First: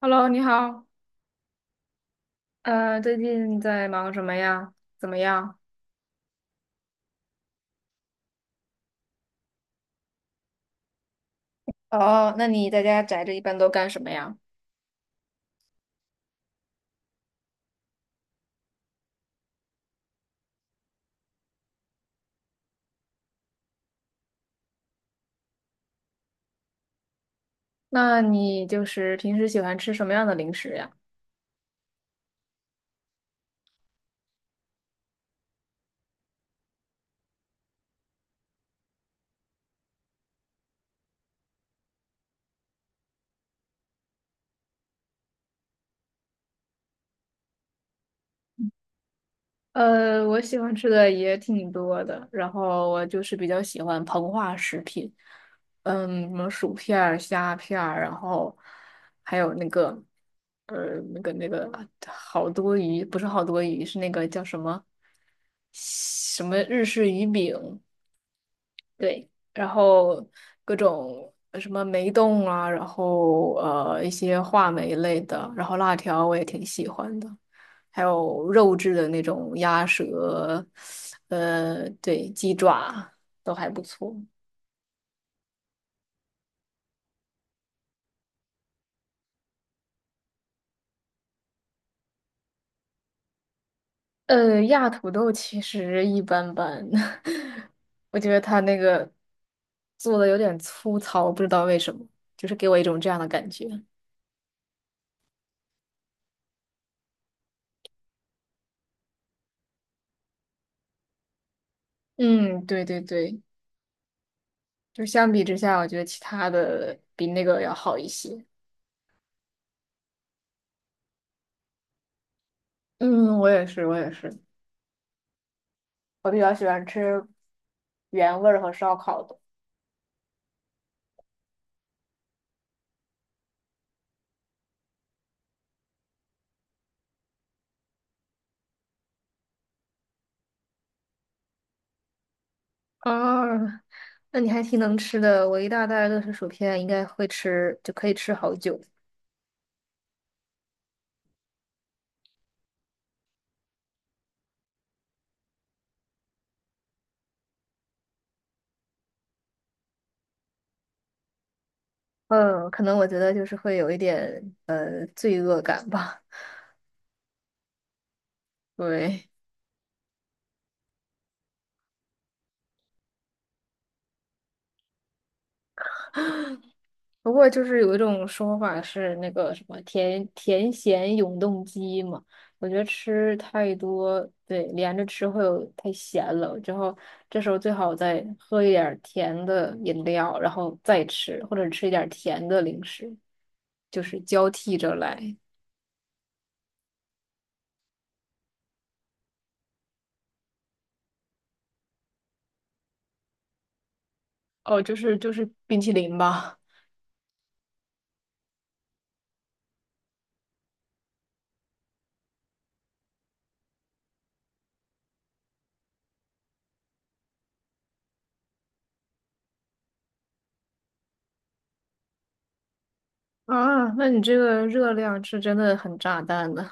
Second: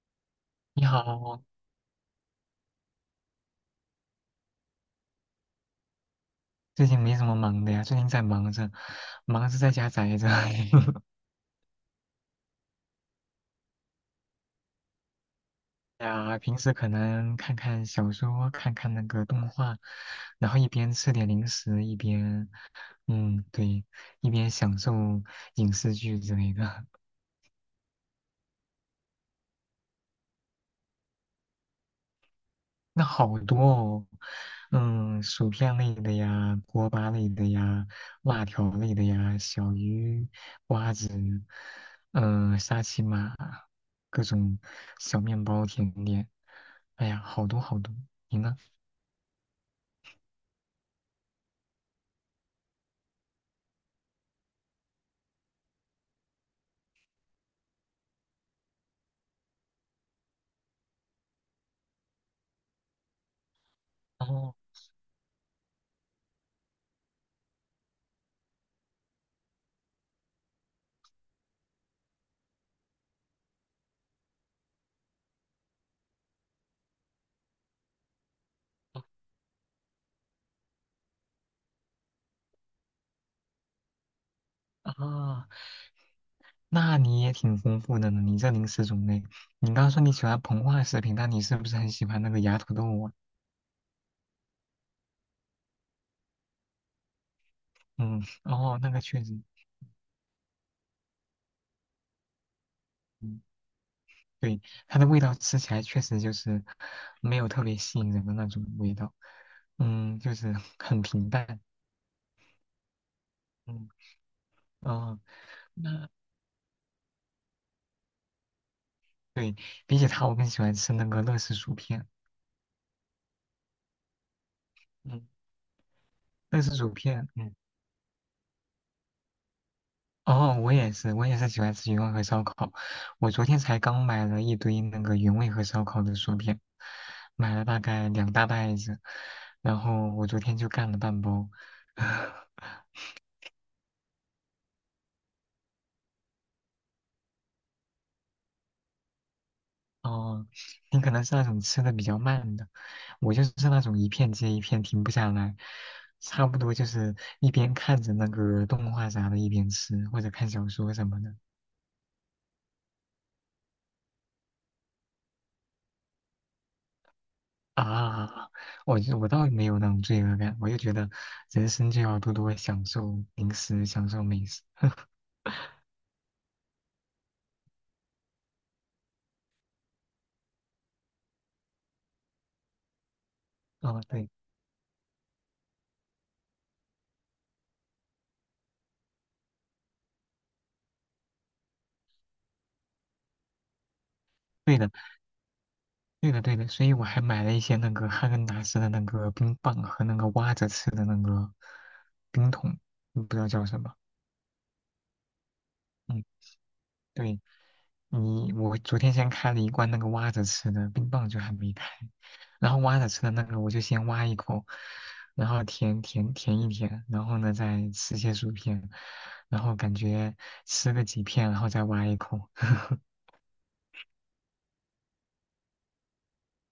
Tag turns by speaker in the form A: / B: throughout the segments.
A: Hello，你
B: 你
A: 好。
B: 好。
A: 最近在忙什么呀？怎么样？
B: 最近没什么忙的呀，最近在忙着，在家宅着。
A: 哦，那你在家宅着一般都干什么呀？
B: 呀，平时可能看看小说，看看那个动画，然后一边吃点零食，一边，嗯，对，一边享受影视剧之类的。
A: 那你就是平时喜欢吃什么样的零食呀？
B: 那好多哦，嗯，薯片类的呀，锅巴类的呀，辣条类的呀，小鱼、瓜子，嗯、沙琪玛，各种小面包、甜点，哎呀，好多好多。你呢？
A: 我喜欢吃的也挺多的，然后我就是比较喜欢膨化食品。嗯，什么薯片儿、虾片儿，然后还有那个，呃，那个那个好多鱼，不是好多鱼，是那个叫
B: 哦
A: 什么，什么日式鱼饼。对，然后各种什么梅冻啊，然后一些话梅类的，然后辣条我也挺喜欢的，还有肉质的那种鸭舌，对，鸡爪都还不错。
B: 啊，那你也挺丰富的呢，你这零食种类。你刚刚说你喜欢膨化食品，那你是不是很喜欢那个芽土豆啊？
A: 亚土豆其实一般般，我
B: 嗯，
A: 觉得它那
B: 哦，那个
A: 个
B: 确实。
A: 做的有点粗糙，不知道为什么，就是给我一种这样的感觉。
B: 对，它的味道吃起来确实就是没有特别吸引人的那种味道，嗯，就是 很平淡，
A: 嗯，对对对。
B: 嗯，
A: 就
B: 哦，
A: 相比之下，我觉得
B: 那
A: 其他的比那个要好一些。
B: 对，比起它，我更喜欢吃那个乐事薯片，
A: 嗯，我也是，我也是。
B: 嗯，
A: 我比较
B: 乐
A: 喜
B: 事
A: 欢
B: 薯
A: 吃
B: 片，嗯，
A: 原味儿和烧烤的。
B: 哦，我也是，我也是喜欢吃原味和烧烤，我昨天才刚买了一堆那个原味和烧烤的薯片，买了大概两大袋子，然后我昨天就干了半包。
A: 啊，那你还挺能吃的，我一大袋乐事薯片应该会吃，就可以吃好久。
B: 哦，你可能是那种吃的比较慢的，我就是那种一片接一片停不下来，差不多就是一边看着那个动画啥的，一边吃或者看小说什么的。
A: 嗯，可能我觉得就是会有一点罪恶感吧。
B: 啊，我就我
A: 对。
B: 倒没有那种罪恶感，我就觉得人生就要多多享受零食，享受美食。
A: 不过就是有一种说法是那个什么甜甜咸永动机嘛，我觉得吃太
B: 哦，
A: 多，
B: 对，
A: 对，连着吃会有太咸了，之后这时候最好再喝一点儿甜的饮料，然后再吃，或者吃一点儿甜的零食，就是交替
B: 对的，
A: 着来。
B: 对的，对的，所以我还买了一些那个哈根达斯的那个冰棒和那个挖着吃的那个冰桶，不知道叫什么。
A: 哦，就是冰淇淋
B: 嗯，
A: 吧。
B: 对。你我昨天先开了一罐那个挖着吃的，冰棒就还没开。然后挖着吃的那个，我就先挖一口，然后舔一舔，然后呢再吃些薯片，然后感觉吃个几片，然后再挖一口。
A: 啊，那你这个热量是真的很炸弹呢。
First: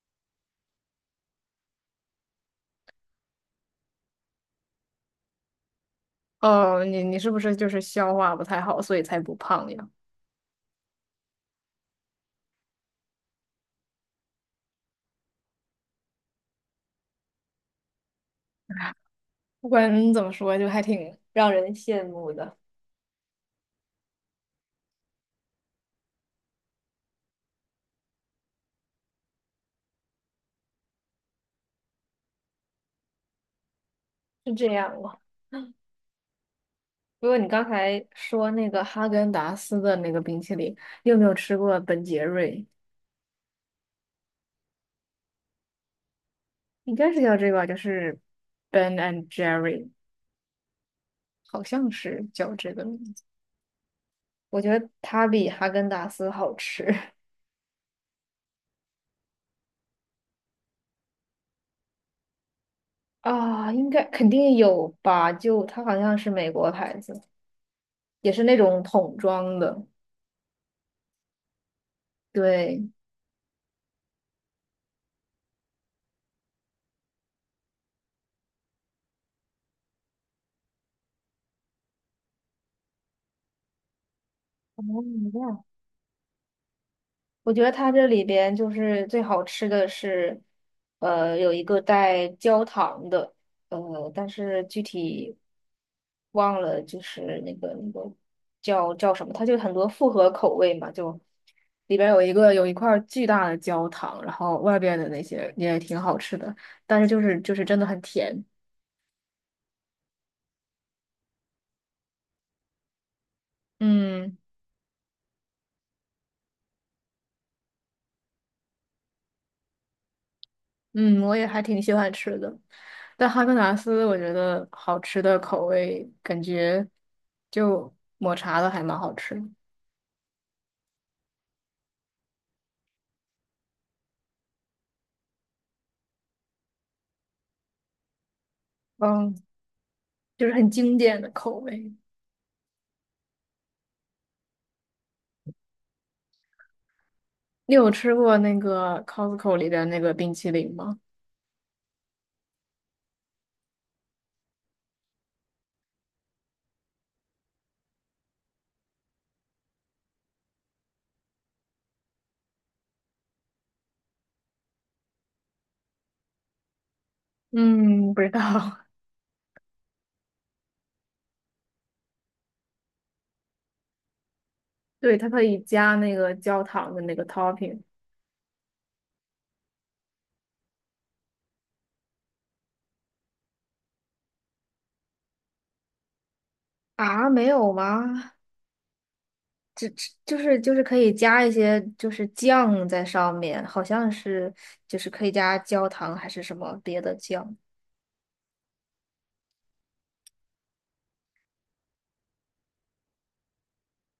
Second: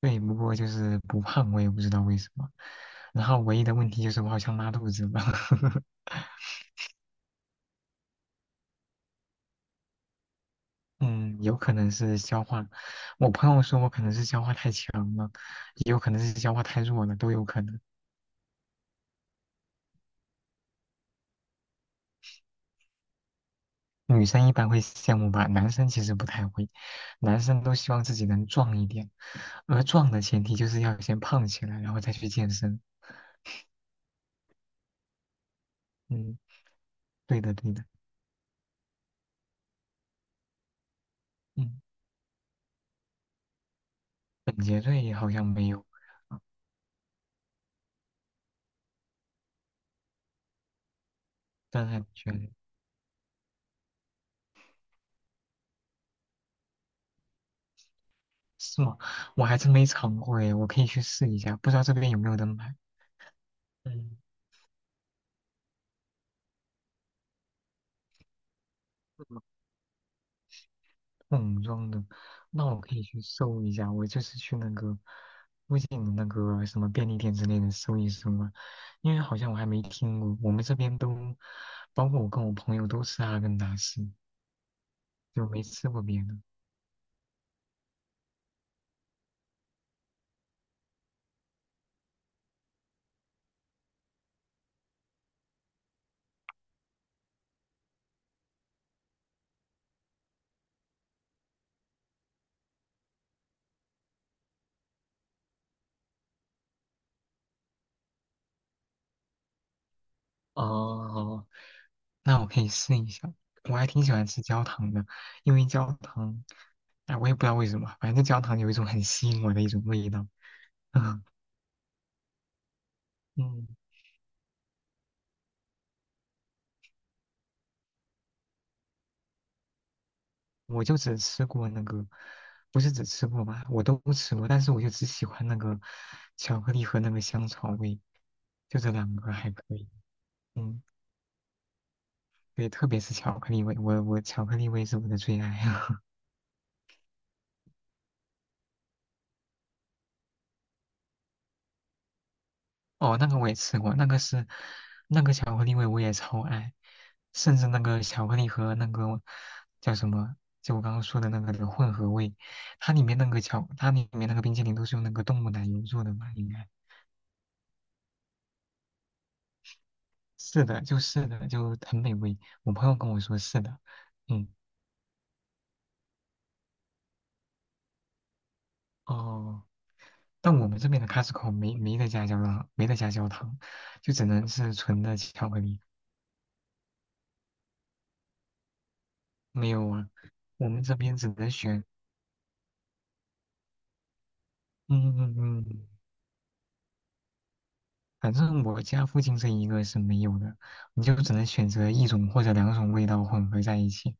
B: 对，不过就是不胖，我也不知道为什么。然后唯一的问题就是我好像拉肚子了。
A: 哦，你是不是就是消化不太好，所以才不胖呀？
B: 嗯，有可能是消化。我朋友说我可能是消化太强了，也有可能是消化太弱了，都有可能。
A: 不管怎么说，就还挺让人羡慕的。
B: 女生一般会羡慕吧，男生其实不太会，男生都希望自己能壮一点，而壮的前提就是要先胖起来，然后再去健身。
A: 是这样吗？
B: 嗯，
A: 不过
B: 对
A: 你
B: 的，
A: 刚
B: 对的。
A: 才说那个哈根达斯的那个冰淇淋，你有没有吃
B: 嗯，
A: 过本杰瑞？
B: 本杰瑞也好像没有，啊
A: 应该是叫这个吧，就是 Ben and Jerry，好
B: 但
A: 像
B: 还
A: 是
B: 觉得
A: 叫这个名字。我觉得它比哈根达斯好吃。
B: 是吗？我还真没尝过诶，我可以去试一下，不知道这边有没有人买。
A: 啊，应该
B: 嗯
A: 肯定有吧？就它好像是美国牌子，也是那种桶装的。
B: 桶装的，那我
A: 对。
B: 可以去搜一下，我就是去那个附近的那个什么便利店之类的搜一搜嘛，因为好像我还没听过，我们这边都，包括我跟我朋友都吃阿根达斯，就
A: 哦，
B: 没吃过别的。
A: 我觉得它这里边就是最好吃的是，有一个带焦糖的，但是具体忘了，就是那个叫什么，它就很多复合口味嘛，就里边有一个有一块儿巨大的焦糖，然后外边的那些也挺好吃的，但是就是真的很甜。
B: 哦，那我可以试一下，我还挺喜欢
A: 嗯。
B: 吃焦糖的，因为焦糖，哎，我也不知道为什么，反正焦糖有一种很吸引我的一种味道。
A: 嗯，我也还挺喜欢吃的，但哈根
B: 嗯
A: 达斯我觉得好吃的口味感觉就抹茶的还蛮好吃的。
B: 我就只吃过那个，不是只吃过吧，我都吃过，但是我就只喜欢那个巧克力和那个香草味，就这两个
A: 嗯，
B: 还可以。
A: 就是很
B: 嗯，
A: 经典的口味。
B: 对，特别是巧克力味，我巧克力味是我的最爱。
A: 你有吃过那个 Costco 里的那个冰淇淋吗？
B: 哦，那个我也吃过，那个是那个巧克力味我也超爱，甚至那个巧克力和那个叫什么，就我刚刚说的那个的混合味，它里面那个巧，它里面那个冰淇淋都是用那个动物奶油做的吧，应该。
A: 嗯，不知道。
B: 是的，就是的，就很美味。我朋友跟我说是的，嗯，
A: 对，它可以加那个焦糖的那个 topping。
B: 哦，但我们这边的 Costco 没得加焦糖，没得加焦糖，就只能是纯的巧克力。
A: 啊，没有吗？
B: 没
A: 只
B: 有啊，
A: 只就是
B: 我
A: 就是
B: 们这
A: 可以
B: 边只
A: 加一
B: 能
A: 些
B: 选，
A: 就是酱在上面，好像是就是
B: 嗯
A: 可以
B: 嗯
A: 加焦
B: 嗯，
A: 糖还是什么别的酱。
B: 反正我家附近这一个是没有的，你就只能选择一种或者两种味道混合在一起，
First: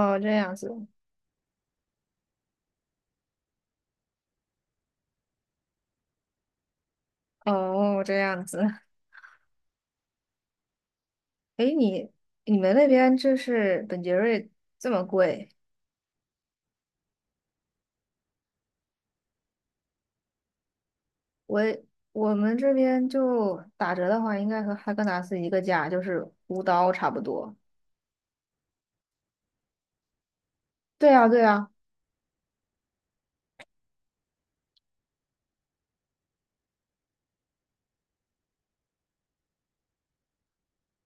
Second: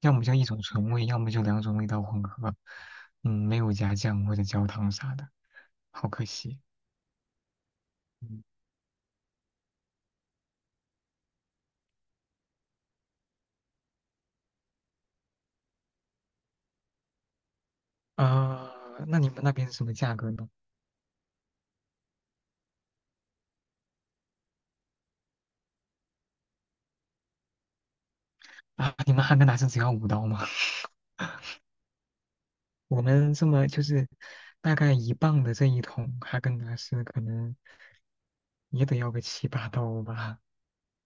B: 要么
A: 这
B: 就一
A: 样
B: 种
A: 子。
B: 纯味，要么就两种味道混合，嗯，没有加酱或者焦糖啥的，好可惜。
A: 哦，这
B: 嗯
A: 样子。诶，你们那边就是本杰瑞这么贵？
B: 啊、那你们那边是什么价格呢？
A: 我我们这边就打折的话，应该和哈根达斯一个价，就是五刀差不多。
B: 啊，你们哈根达斯只要五刀吗？
A: 对啊，对啊。
B: 我们这么就是大概一磅的这一桶哈根达斯，可能也得要个七八刀吧，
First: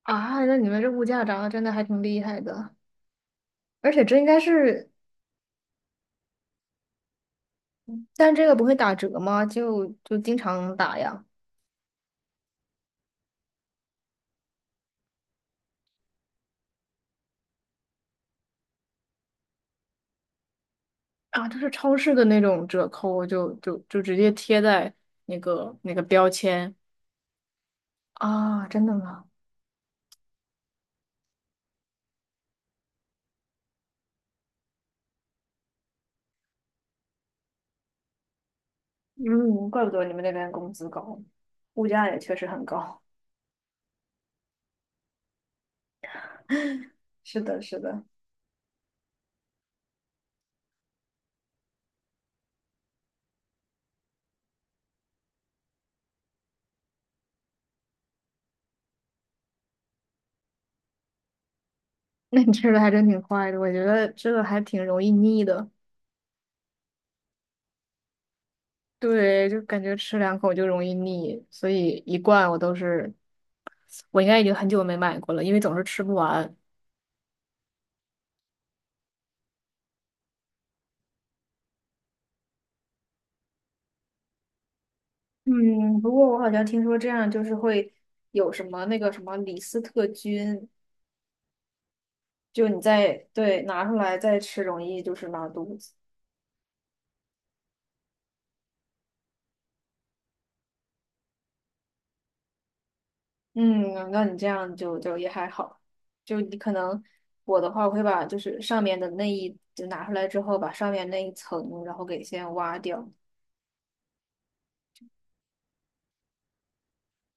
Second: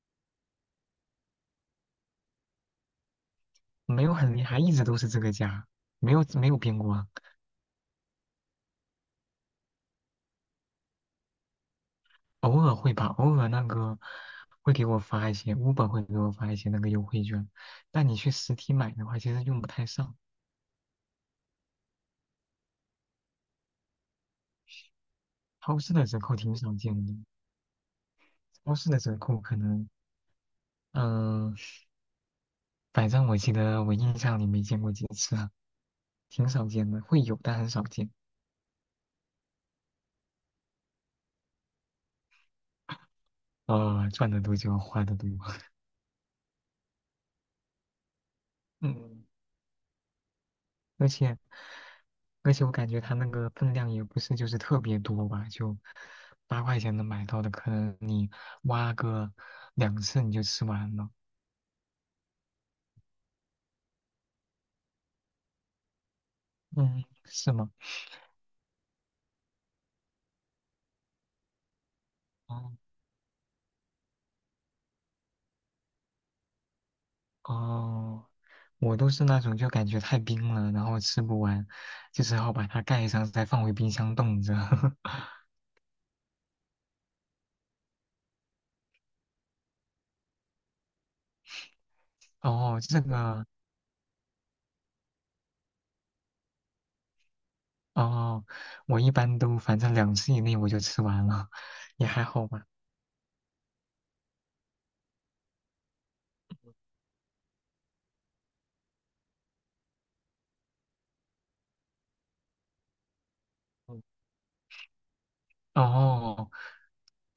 A: 啊，那你们这物价涨得真的还挺厉害的，而
B: 没
A: 且
B: 有
A: 这应
B: 很
A: 该
B: 厉害，一直
A: 是，
B: 都是这个价，没有没有变过啊，
A: 但这个不会打折吗？就就经常打呀。
B: 偶尔会吧，偶尔那个会给我发一些五 b 会给我发一些那个优惠券，但你去实体买的话，其实用不太上，
A: 啊，就是超市的那种折扣，就直接贴在那个
B: 超
A: 那
B: 市
A: 个
B: 的折
A: 标
B: 扣挺
A: 签。
B: 少见的，
A: 啊，
B: 超
A: 真
B: 市
A: 的
B: 的折
A: 吗？
B: 扣可能，嗯、反正我记得我印象里没见过几次啊，挺少见的，会有但很少见。
A: 嗯，怪不得你们那边工资高，物价也确实很高。
B: 呃，赚的多就花的多。
A: 是的，是的。
B: 嗯，而且而且我感觉它那个分量也不是就是特别多吧，就八块钱能买到的，可能你挖个两次你就吃完了。
A: 那你吃的还真挺快的，我觉得这个还挺容易腻的。
B: 嗯，是吗？
A: 对，就感觉吃两口就容易腻，所以一罐我
B: 哦
A: 都是，我应该已经很久没买过了，因为总是吃不完。
B: 哦，我都是那种就感觉太冰了，然后吃不完，就只好把它盖上，再放回冰箱冻着。
A: 嗯，不过我好像听说这样就是会有什么那个什么李斯特菌，就
B: 哦，
A: 你
B: 这
A: 再
B: 个
A: 对拿出来再吃，容易就是拉肚子。
B: 哦，我一般都反正两次以内我就吃完了，也还好吧。
A: 嗯，那你这样就也还好，就你可能我的话，我会把就是上面的那一就拿出来之后，把上面那一层，然后给先挖掉，
B: 嗯哦，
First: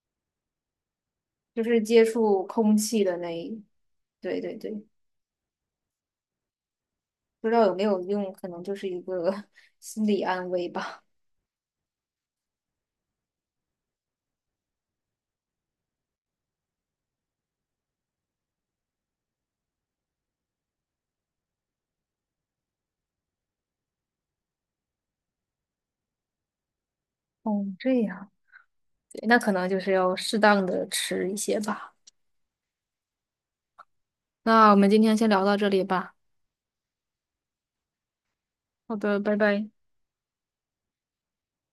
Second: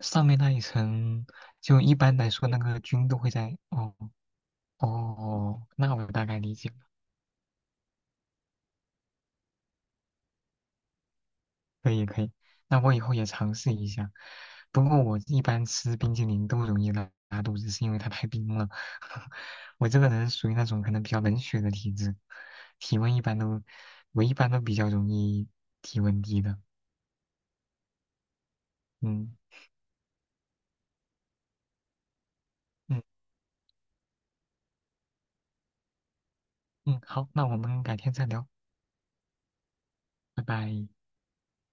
B: 上面那一层
A: 就
B: 就
A: 是
B: 一
A: 接
B: 般来
A: 触
B: 说那
A: 空
B: 个
A: 气
B: 菌都
A: 的
B: 会
A: 那
B: 在。
A: 一，
B: 哦
A: 对对对，
B: 哦，那我大概理解了，
A: 不知道有没有用，可能就是一个 心理安慰吧。
B: 可以可以。那我以后也尝试一下。不过我一般吃冰激凌都容易拉肚子，是因为它太冰了。我这个人属于那种可能比较冷血的体质，体温一般都，我一般都比较容易体温低的。
A: 哦，这样。对，
B: 嗯
A: 那可能就是要适当的吃一些吧。
B: 嗯。
A: 那我们今天先聊到这里吧。
B: 嗯，好，那我们改天再聊，
A: 好的，拜拜。
B: 拜拜。